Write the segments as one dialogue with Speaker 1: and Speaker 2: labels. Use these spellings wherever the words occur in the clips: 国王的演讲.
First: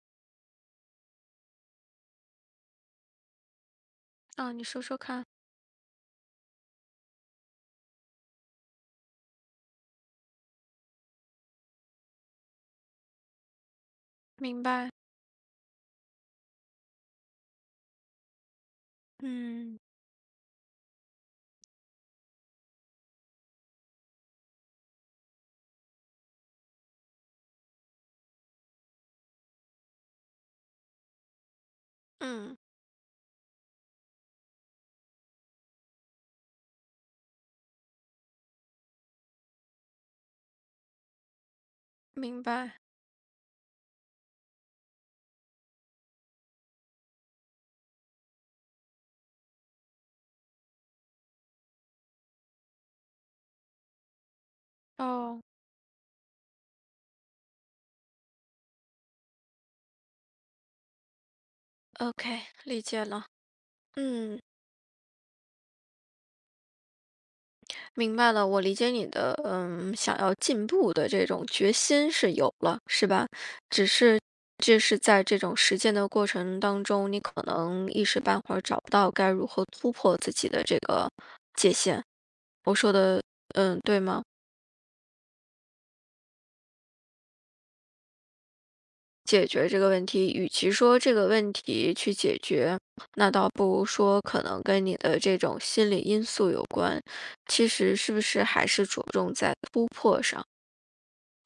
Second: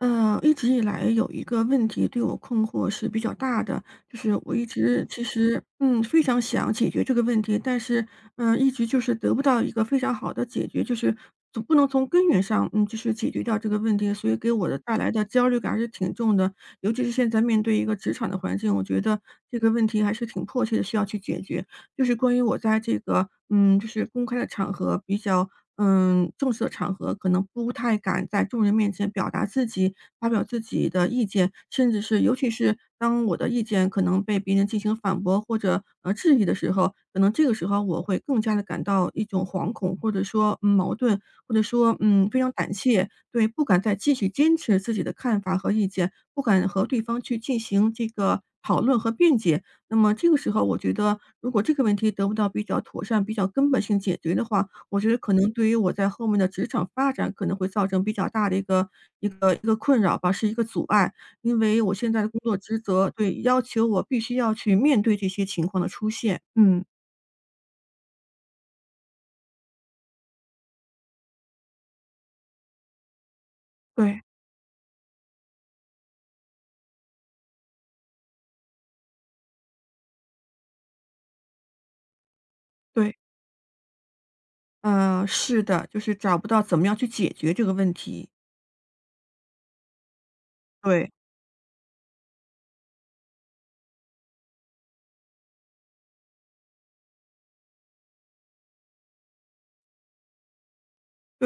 Speaker 1: 嗯，一直以来有一个问题对我困惑是比较大的，就是
Speaker 2: 啊，
Speaker 1: 我
Speaker 2: 你
Speaker 1: 一
Speaker 2: 说说
Speaker 1: 直其
Speaker 2: 看，
Speaker 1: 实非常想解决这个问题，但是一直就是得不到一个非常好的解决，就是总不能从根源上就是解决掉这个问题，所以给
Speaker 2: 明
Speaker 1: 我的
Speaker 2: 白，
Speaker 1: 带来的焦虑感还是挺重的，尤其是现在面对一个职场的环境，我觉得这个
Speaker 2: 嗯
Speaker 1: 问题还是挺迫切的，需要去解决。就是关于我在这个，就是公开的场合比较，正式的场合，可能不太敢在众人面前表达自己，发表自己的意见，甚至是尤其
Speaker 2: 嗯，
Speaker 1: 是当我的意见可能被别人进行反驳或者质疑的时候，可能这个时候我会更加的感到一种惶恐，或者说矛盾，或者说非
Speaker 2: 明
Speaker 1: 常胆
Speaker 2: 白，
Speaker 1: 怯，对，不敢再继续坚持自己的看法和意见，不敢和对方去进行这个讨论和辩解。那么这个时候我觉得，如果这个问题得不到比较妥善、比较根本性解决的话，我觉得可
Speaker 2: 哦
Speaker 1: 能对于我在后面的职场发展可能会造成比较大的一个困扰吧，是一个阻碍。因为我现在
Speaker 2: ，OK，
Speaker 1: 的工作职
Speaker 2: 理解
Speaker 1: 责
Speaker 2: 了，
Speaker 1: 对，要求我必须
Speaker 2: 嗯，
Speaker 1: 要去面对这些情况的出现。嗯，
Speaker 2: 明白了，我理解你的，嗯，想要进步的这种决心是有了，是吧？只是
Speaker 1: 对，
Speaker 2: 这是在这种实践的过程当中，你可能一时半会儿找不到该如何突破自己的这个界限，我说
Speaker 1: 对，
Speaker 2: 的，嗯，对吗？
Speaker 1: 是的，就是找不到怎么样去解决这个问题。
Speaker 2: 解决这个问题，与其说
Speaker 1: 对，
Speaker 2: 这个问题去解决，那倒不如说可能跟你的这种心理因素有关。其实是不是还是着重在突破上？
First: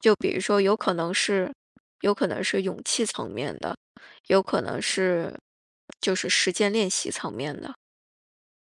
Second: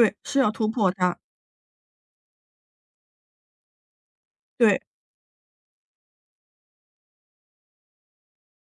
Speaker 2: 就比
Speaker 1: 是
Speaker 2: 如
Speaker 1: 要
Speaker 2: 说，
Speaker 1: 突破它，
Speaker 2: 有可能是勇气层面的，有可能
Speaker 1: 对。
Speaker 2: 是就是实践练习层面的。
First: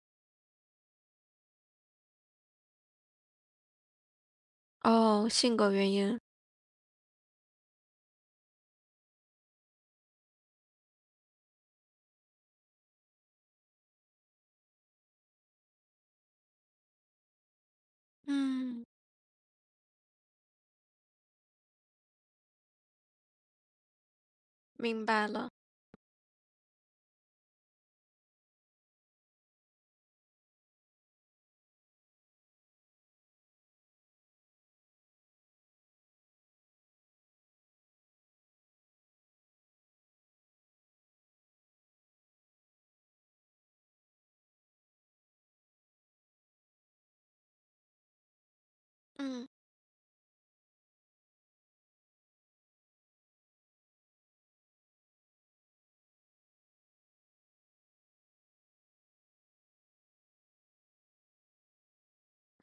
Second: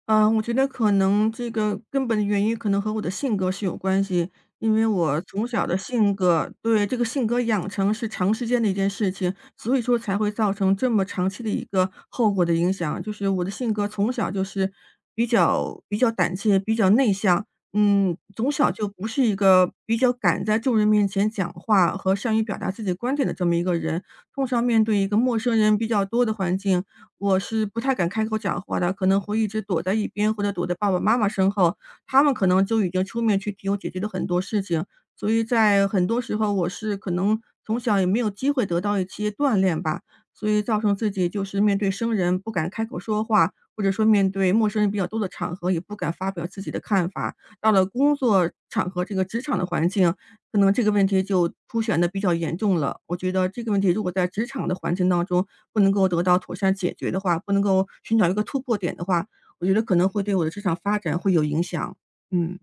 Speaker 1: 嗯，我觉得可能这个根本的原因可能和我的性格是有关系，因为我
Speaker 2: 哦，
Speaker 1: 从
Speaker 2: 性
Speaker 1: 小
Speaker 2: 格
Speaker 1: 的
Speaker 2: 原
Speaker 1: 性
Speaker 2: 因，
Speaker 1: 格对，这个性格养成是长时间的一件事情，所以说才会造成这么长期的一个后果的影响。就是我的性格从小就是比较胆怯，比较内向，从小
Speaker 2: 嗯，
Speaker 1: 就不是一个比较敢在众人面前讲话和善于表达自己观点的这么一个人。通常面对
Speaker 2: 明
Speaker 1: 一个
Speaker 2: 白
Speaker 1: 陌
Speaker 2: 了，
Speaker 1: 生人比较多的环境，我是不太敢开口讲话的，可能会一直躲在一边，或者躲在爸爸妈妈身后，他们可能就已经出面去替我解决了很多事情。所以在很多时候，我是可能从小也没有机会得到一些锻炼吧，所以造成自己就是面对生人不敢开口说话，或者说面对陌生人比较多的场合也不敢发表自己的看法。到了工作场合，这个职
Speaker 2: 嗯。
Speaker 1: 场的环境，可能这个问题就凸显的比较严重了。我觉得这个问题如果在职场的环境当中不能够得到妥善解决的话，不能够寻找一个突破点的话，我觉得可能会对我的职场发展会有影响。嗯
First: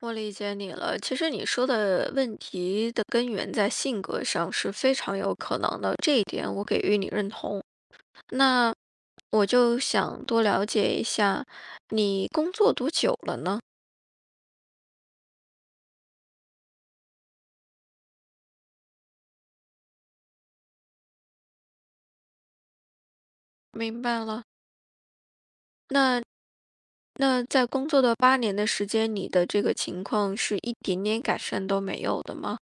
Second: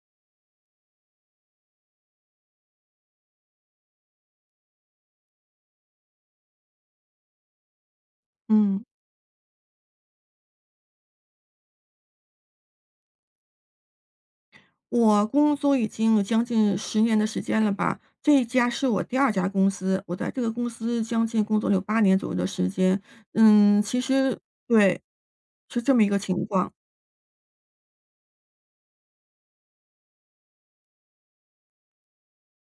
Speaker 2: 我理解你了。其实你说的问题的根源在性格上是非常有可能的，这一点我给予你认同。那
Speaker 1: 嗯，
Speaker 2: 我就想多了解一下，你工作多久了呢？
Speaker 1: 我工作已经有将近10年的时间了吧，这一家是我第二家公司，我在这个公司将近工作了有8年左右的时间。其
Speaker 2: 明白
Speaker 1: 实
Speaker 2: 了。
Speaker 1: 对，是这么一个
Speaker 2: 那
Speaker 1: 情况。
Speaker 2: 那在工作的8年的时间，你的这个情况是一点点改善都没有的吗？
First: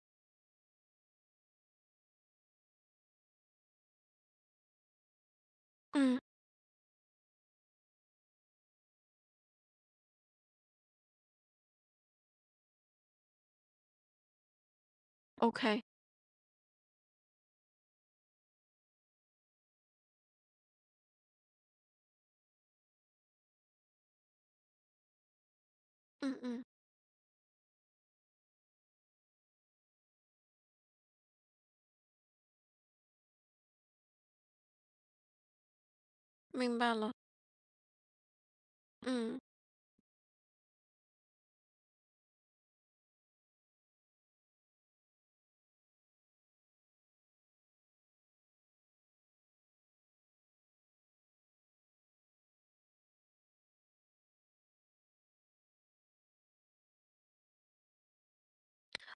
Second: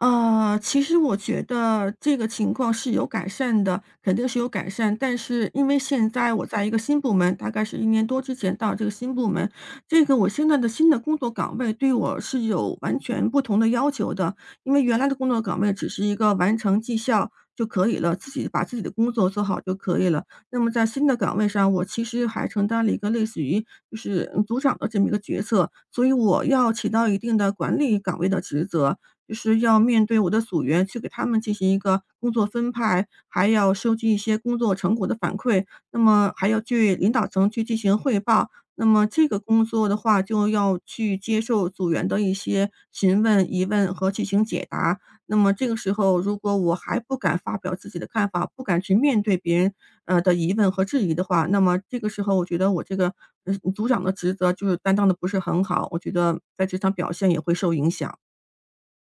Speaker 1: 其实我觉得这个情况是有改善的，肯定是有改善。但是因为现
Speaker 2: 嗯
Speaker 1: 在我在一个新部门，大概是一年多之前到这个新部门，这个我现在的新的工作岗位对我是有完全不同的要求的。因为原来的工作岗位
Speaker 2: ，OK，
Speaker 1: 只是一个完成绩效就可以了，自己把自己的工作做好就可以了。那么在新的岗位上，我其实还承担了一个类似于就是组长的这么一个角色，所以
Speaker 2: 嗯
Speaker 1: 我
Speaker 2: 嗯，
Speaker 1: 要起到一定的管理岗位的职责。就是要面对我的组员去给他们进行一个工作分派，还要收集一些工作成果的反馈，那么还要
Speaker 2: 明白
Speaker 1: 去领
Speaker 2: 了，
Speaker 1: 导层去进行汇报。那么这个
Speaker 2: 嗯。
Speaker 1: 工作的话，就要去接受组员的一些询问、疑问和进行解答。那么这个时候，如果我还不敢发表自己的看法，不敢去面对别人的疑问和质疑的话，那么这个时候，我觉得我这个组长的职责就是担当的不是很好，我觉得在职场表现也会受影响。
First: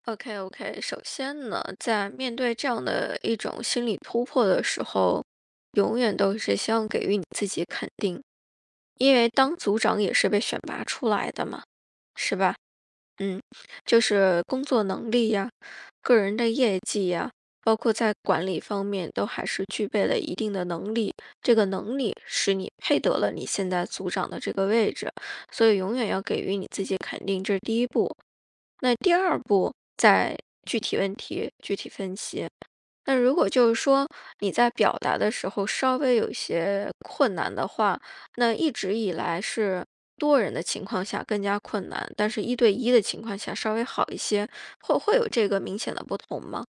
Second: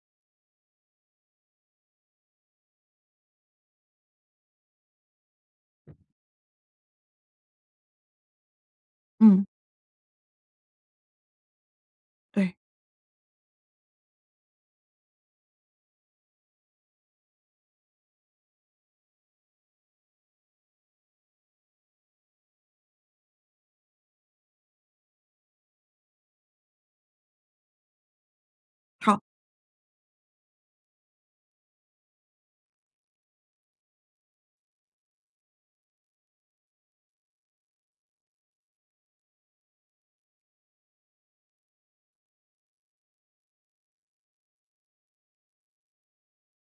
Speaker 2: OK OK，首先呢，在面对这样的一种心理突破的时候，永远都是希望给予你自己肯定，因为
Speaker 1: 嗯，
Speaker 2: 当组长也是被选拔出来的嘛，是吧？
Speaker 1: 对。
Speaker 2: 嗯，就是工作能力呀，个人的业绩呀，包括在管理方面都还是具备了一定的能力。这个能力使你配得了你现在组长的这个位置，所以永远要给予你自己肯定，这是第一步。那第
Speaker 1: 好，
Speaker 2: 二步，再具体问题具体分析。那如果就是说你在表达的时候稍微有一些困难的话，那一直以来是多人的情况下更加困难，但是一对一的情况下稍微好一些，会有这个明显的不同吗？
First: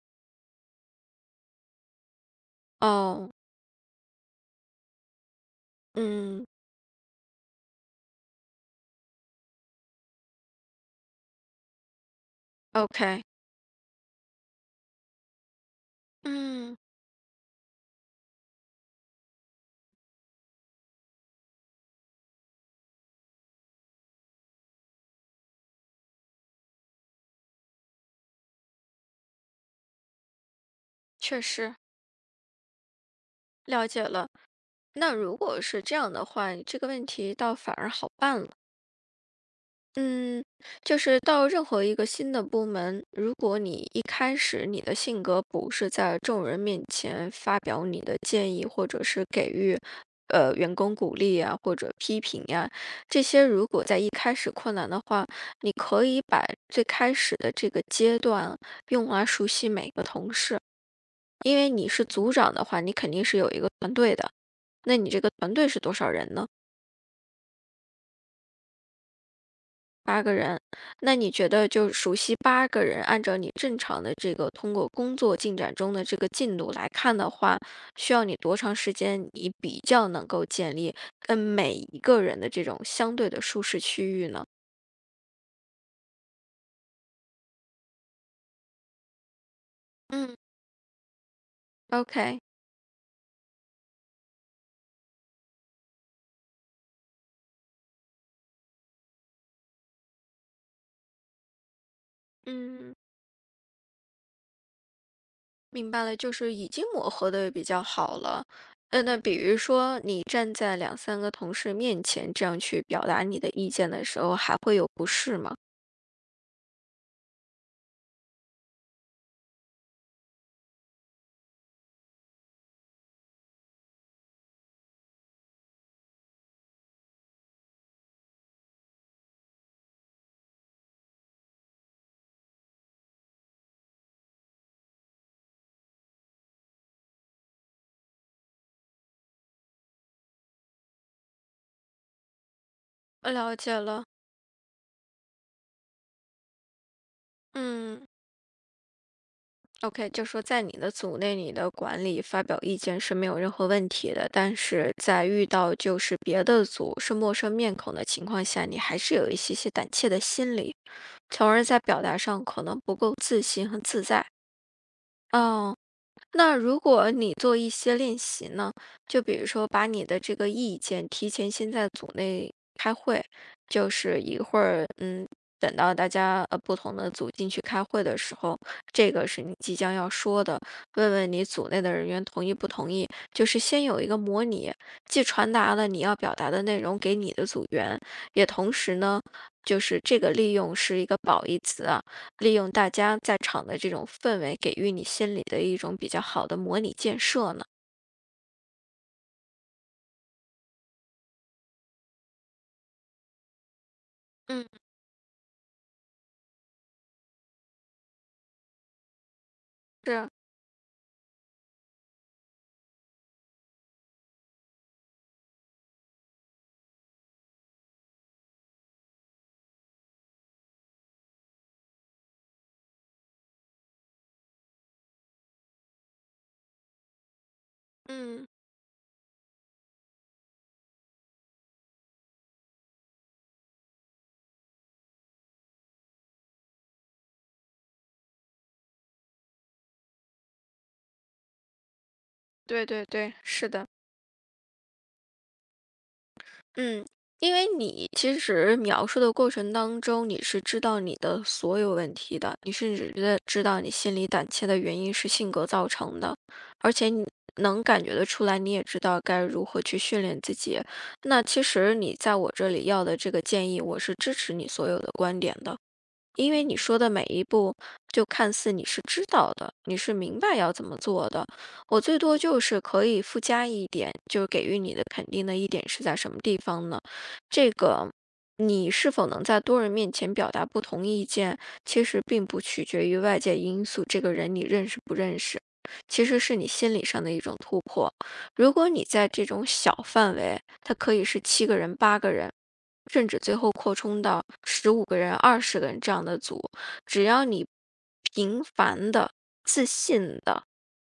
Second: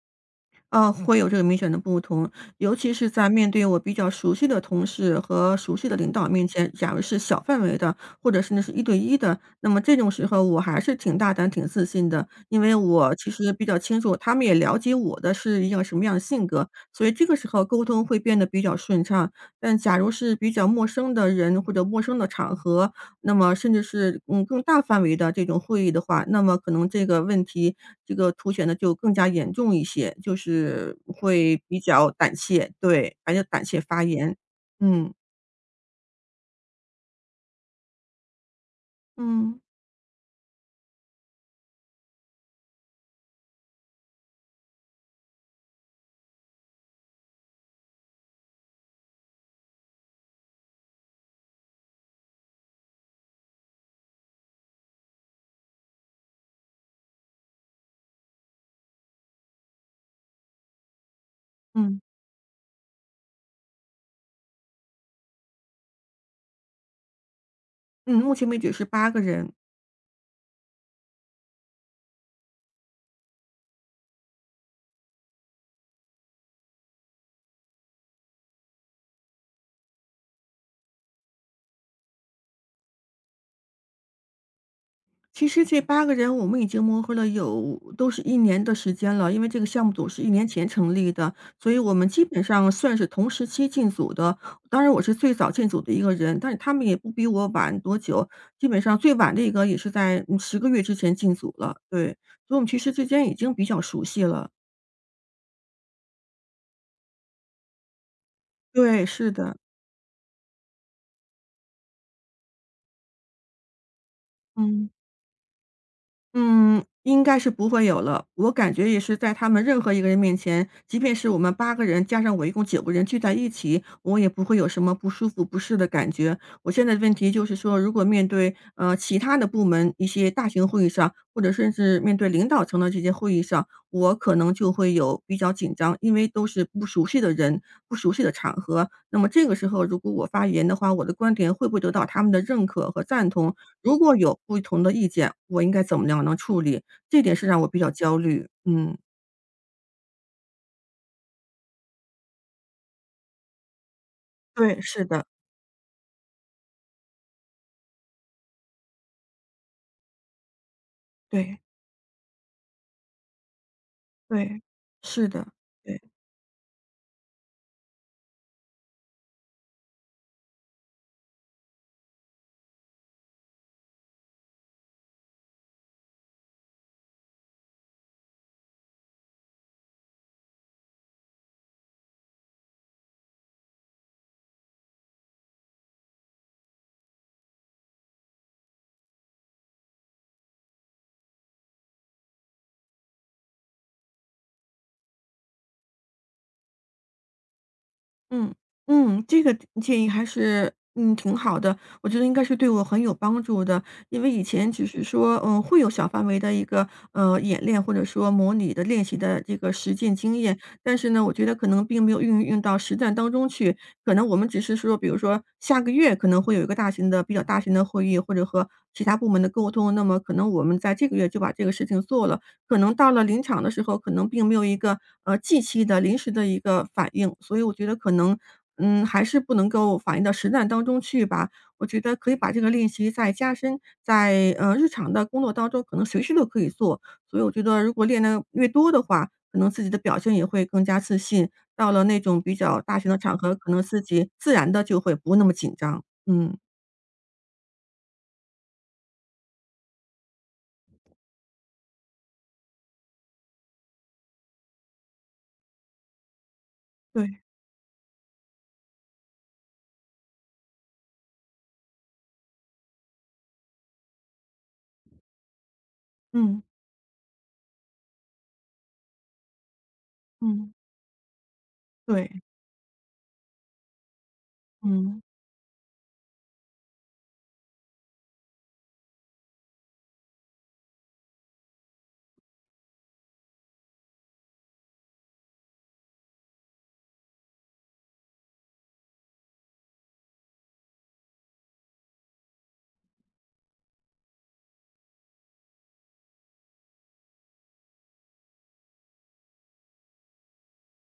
Speaker 1: 会有这个明显的不同，尤其是在
Speaker 2: 哦，
Speaker 1: 面对我比较熟悉的同事和熟悉的领导
Speaker 2: 嗯
Speaker 1: 面前，假如是小范围的，或者是至是一对一的，那么这种时候我还是挺大胆、挺自信的，因为我
Speaker 2: ，OK，
Speaker 1: 其实比较清楚，他们也了解我的是一个什么样的性格，
Speaker 2: 嗯，
Speaker 1: 所以这个时候沟通会变得比较顺畅。但假如是比较陌生的人或者陌生的场合，那么甚至是，更大范围的这种会议的话，那么可能这个问题，这个凸显的就更加严重一些，就是
Speaker 2: 确
Speaker 1: 会
Speaker 2: 实
Speaker 1: 比较胆怯，对，而且胆怯
Speaker 2: 了
Speaker 1: 发
Speaker 2: 解了。
Speaker 1: 言。嗯，
Speaker 2: 那如果是这样的话，这个问题倒反而好办了。
Speaker 1: 嗯。
Speaker 2: 嗯，就是到任何一个新的部门，如果你一开始你的性格不是在众人面前发表你的建议，或者是给予员工鼓励啊，或者批评呀、这些如果在一开始困难的话，你可以把最开始的这个阶段用来熟悉每个同事，因为你
Speaker 1: 嗯，
Speaker 2: 是组长的话，你肯定是有一个团队的，那你这个团队是多少人呢？
Speaker 1: 嗯，目前为止是八个人。
Speaker 2: 八个人，那你觉得就熟悉八个人，按照你正常的这个通过工作进展中的这个进度来看的话，需要你多长时间，你比较能够建立跟每一个人的这种相对的舒适区域呢
Speaker 1: 其实这八个人我们已经磨合了有都是一年的时间了，因为这个项目组是一
Speaker 2: 嗯
Speaker 1: 年前成立的，所以我们基
Speaker 2: ？OK，
Speaker 1: 本上算是同时期进组的。当然我是最早进组的一个人，但是他们也不比我晚多久，基本上最晚的一个也是在，10个月之前进组了，对。所以我们其实
Speaker 2: 嗯，
Speaker 1: 之间已经比较熟悉了，
Speaker 2: 明白了，就是已经磨合的比较好了。
Speaker 1: 对，
Speaker 2: 那
Speaker 1: 是
Speaker 2: 比
Speaker 1: 的，
Speaker 2: 如说你站在两三个同事面前这样去表达你的意见的时候，还会有
Speaker 1: 嗯。
Speaker 2: 不适吗？
Speaker 1: 嗯，应该是不会有了。我感觉也是在他们任何一个人面前，即便是我们八个人，加上我一共9个人聚在一起，我也不会有什么不舒服、不适的感觉。我现在的问题就是说，如果面对，其他的部门一些大型会议上，或者甚至面对领导层的这些会议上，我可能就会有比较紧张，因为都是不熟悉的人、不熟悉的场合。那么这个时候如果我发言的话，我的观点会不会得到他们的认可和赞
Speaker 2: 我
Speaker 1: 同，
Speaker 2: 了解
Speaker 1: 如
Speaker 2: 了，
Speaker 1: 果有不同的意见，我应该怎么样能处理？这点是让我比较
Speaker 2: 嗯。
Speaker 1: 焦虑。嗯，
Speaker 2: OK，就说在你的组内，你的管理发表意见是没有任何问题的，但
Speaker 1: 对，
Speaker 2: 是
Speaker 1: 是的，
Speaker 2: 在遇到就是别的组是陌生面孔的情况下，你还是有一些些胆怯的心理，从
Speaker 1: 对，
Speaker 2: 而在表达上可能不够自信和自在。
Speaker 1: 对，是的，
Speaker 2: 哦，
Speaker 1: 对。
Speaker 2: 那如果你做一些练习呢，就比如说把你的这个意见提前先在组内开会，就是一会儿，嗯，等到大家不同的组进去开会的时候，这个是你即将要说的，问问你组内的人员同意不同意，就是先有一个模拟，既传达了你要表达的内容给你的组员，也同时呢，就是这个利用是一个褒义词啊。利用大家在场的这种氛围，给予你心里的一种比较好的模拟建设呢？
Speaker 1: 嗯，嗯，这个建议还是，挺好的，我觉得应该是对我很有帮助的。因为以
Speaker 2: 嗯，
Speaker 1: 前只是说，会有小范围的一个，演练或者说模拟的练习的这个实践
Speaker 2: 是，
Speaker 1: 经验，但是呢，我觉得可能并没有运用到实战当中去。可能我们只是说，比如说下个月可能会有一个大型的比较大型的会议，或者和其他部门的沟通，那么可能我们在这个月就把这个事情做了，可能到了临场的时候，可能并没有一个，即期的临时的一个反应。所以我觉得可能，
Speaker 2: 嗯，
Speaker 1: 还是不能够反映到实战当中去吧。我觉得可以把这个练习再加深，在，日常的工作当中，可能随时都可以做。所以我觉得如果练的越多的话，可能自己的表现也会更加自信，到了那种比较
Speaker 2: 对
Speaker 1: 大
Speaker 2: 对
Speaker 1: 型的
Speaker 2: 对，
Speaker 1: 场合，
Speaker 2: 是
Speaker 1: 可能
Speaker 2: 的，
Speaker 1: 自己自然的就会不那么紧张。嗯，
Speaker 2: 嗯，因为你其实描述的过程当中，你是知道你的所有问题的，你甚至觉得知道你心里胆怯的原因是性格造成的，而且你
Speaker 1: 对，
Speaker 2: 能感觉得出来，你也知道该如何去训练自己。那其实你在我这里要的这个建议，我是支持你所有的观点的。因
Speaker 1: 嗯，
Speaker 2: 为你说的每一步，就看似你是知道的，你是明白
Speaker 1: 嗯，
Speaker 2: 要怎么做的。我最多
Speaker 1: 对，
Speaker 2: 就是可以附加一点，就是给予你的
Speaker 1: 嗯，
Speaker 2: 肯定的一点是在什么地方呢？这个你是否能在多人面前表达不同意见，其实并不取决于外界因素，这个人你认识不认识，其实是你心理上的一种突破。如果你在这种小范围，它可以是7个人、八个人。甚至最后扩充到15个人、20个人这样的组，只要你频繁的、自信的、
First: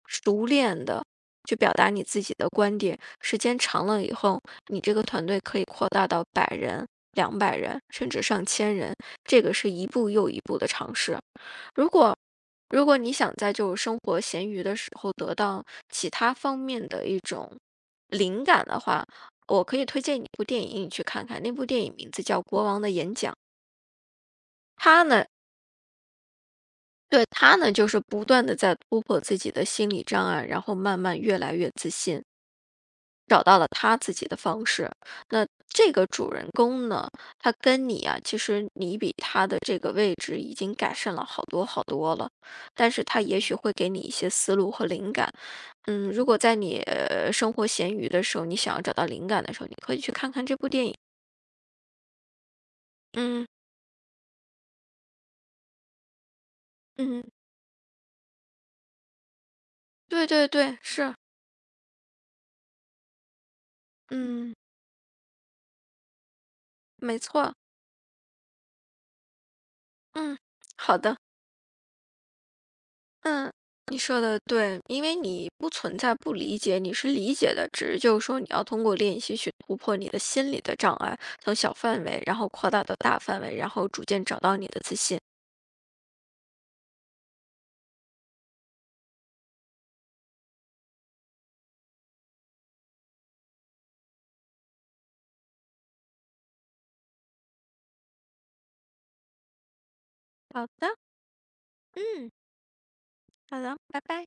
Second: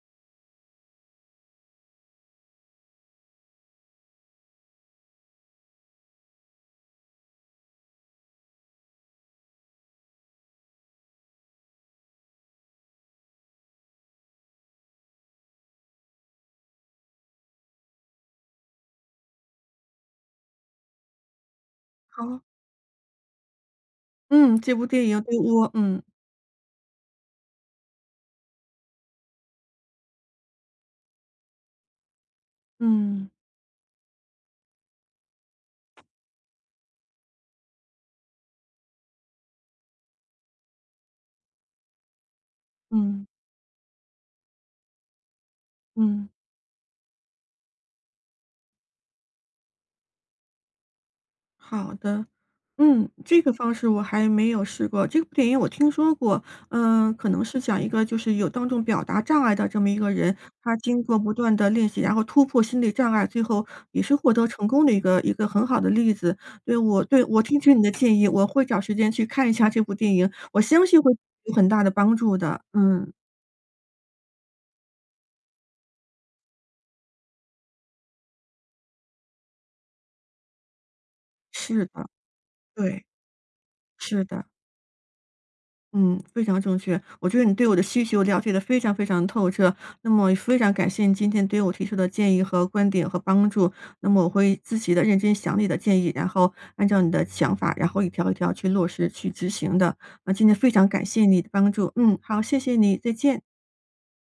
Speaker 2: 熟练的去表达你自己的观点，时间长了以后，你这个团队可以扩大到百人、200人，甚至上千人，这个是一步又一步的尝试。如果如果你想在就种生活闲鱼的时候得到其他方面的一种灵感的话，我可以推荐你一部电影，你去看看。那部电影名字叫
Speaker 1: 好，
Speaker 2: 《国王的演讲》，
Speaker 1: 嗯，这部
Speaker 2: 他
Speaker 1: 电影
Speaker 2: 呢，
Speaker 1: 对，我。
Speaker 2: 对他呢，就是不断的在突破自己的心理障碍，然后慢慢越来越自信。
Speaker 1: 嗯，
Speaker 2: 找到了他自己的方式。那这个主人公呢，他跟你啊，其实你比他的这个位置已经改善了好多好多了，但是他
Speaker 1: 嗯，
Speaker 2: 也许会给你一些思路和灵感。嗯，如
Speaker 1: 嗯，
Speaker 2: 果在你生活闲鱼的时候，你想要找到灵感的时候，你可以去看看这部电影。
Speaker 1: 好的。嗯，这
Speaker 2: 嗯
Speaker 1: 个方式我还没有试过。这部电影我听说过，嗯，
Speaker 2: 嗯，
Speaker 1: 可能是讲一个就是有当众表达障碍的这么一个
Speaker 2: 对
Speaker 1: 人，
Speaker 2: 对
Speaker 1: 他
Speaker 2: 对，
Speaker 1: 经
Speaker 2: 是，
Speaker 1: 过不断的练习，然后突破心理障碍，最后也是获得
Speaker 2: 嗯，
Speaker 1: 成功的一个很好的例子。对，
Speaker 2: 没
Speaker 1: 我
Speaker 2: 错，
Speaker 1: 听取你的建议，我会找时间去看一下这部电影，
Speaker 2: 嗯，
Speaker 1: 我相
Speaker 2: 好
Speaker 1: 信会
Speaker 2: 的。
Speaker 1: 有很大的帮助的。嗯，
Speaker 2: 嗯，你说的对，因为你不存在不理解，你是理解的，只是就是说你要通过练习去突破你的心理的障碍，从小
Speaker 1: 是
Speaker 2: 范
Speaker 1: 的，
Speaker 2: 围，然后扩大到
Speaker 1: 对，
Speaker 2: 大范围，然后逐渐
Speaker 1: 是
Speaker 2: 找
Speaker 1: 的。
Speaker 2: 到你的自信。
Speaker 1: 嗯，非常正确。我觉得你对我的需求了解的非常非常透彻，那么也非常感谢你今天对我提出的建议和观点和帮助。那么我会仔细的认真想你的建议，然后按照你的想法，然后一条一条去落实、去执行的。那今天
Speaker 2: 好
Speaker 1: 非常
Speaker 2: 的，
Speaker 1: 感谢你的帮助，嗯，
Speaker 2: 嗯，
Speaker 1: 好，谢谢你，再见。
Speaker 2: 好的，拜拜。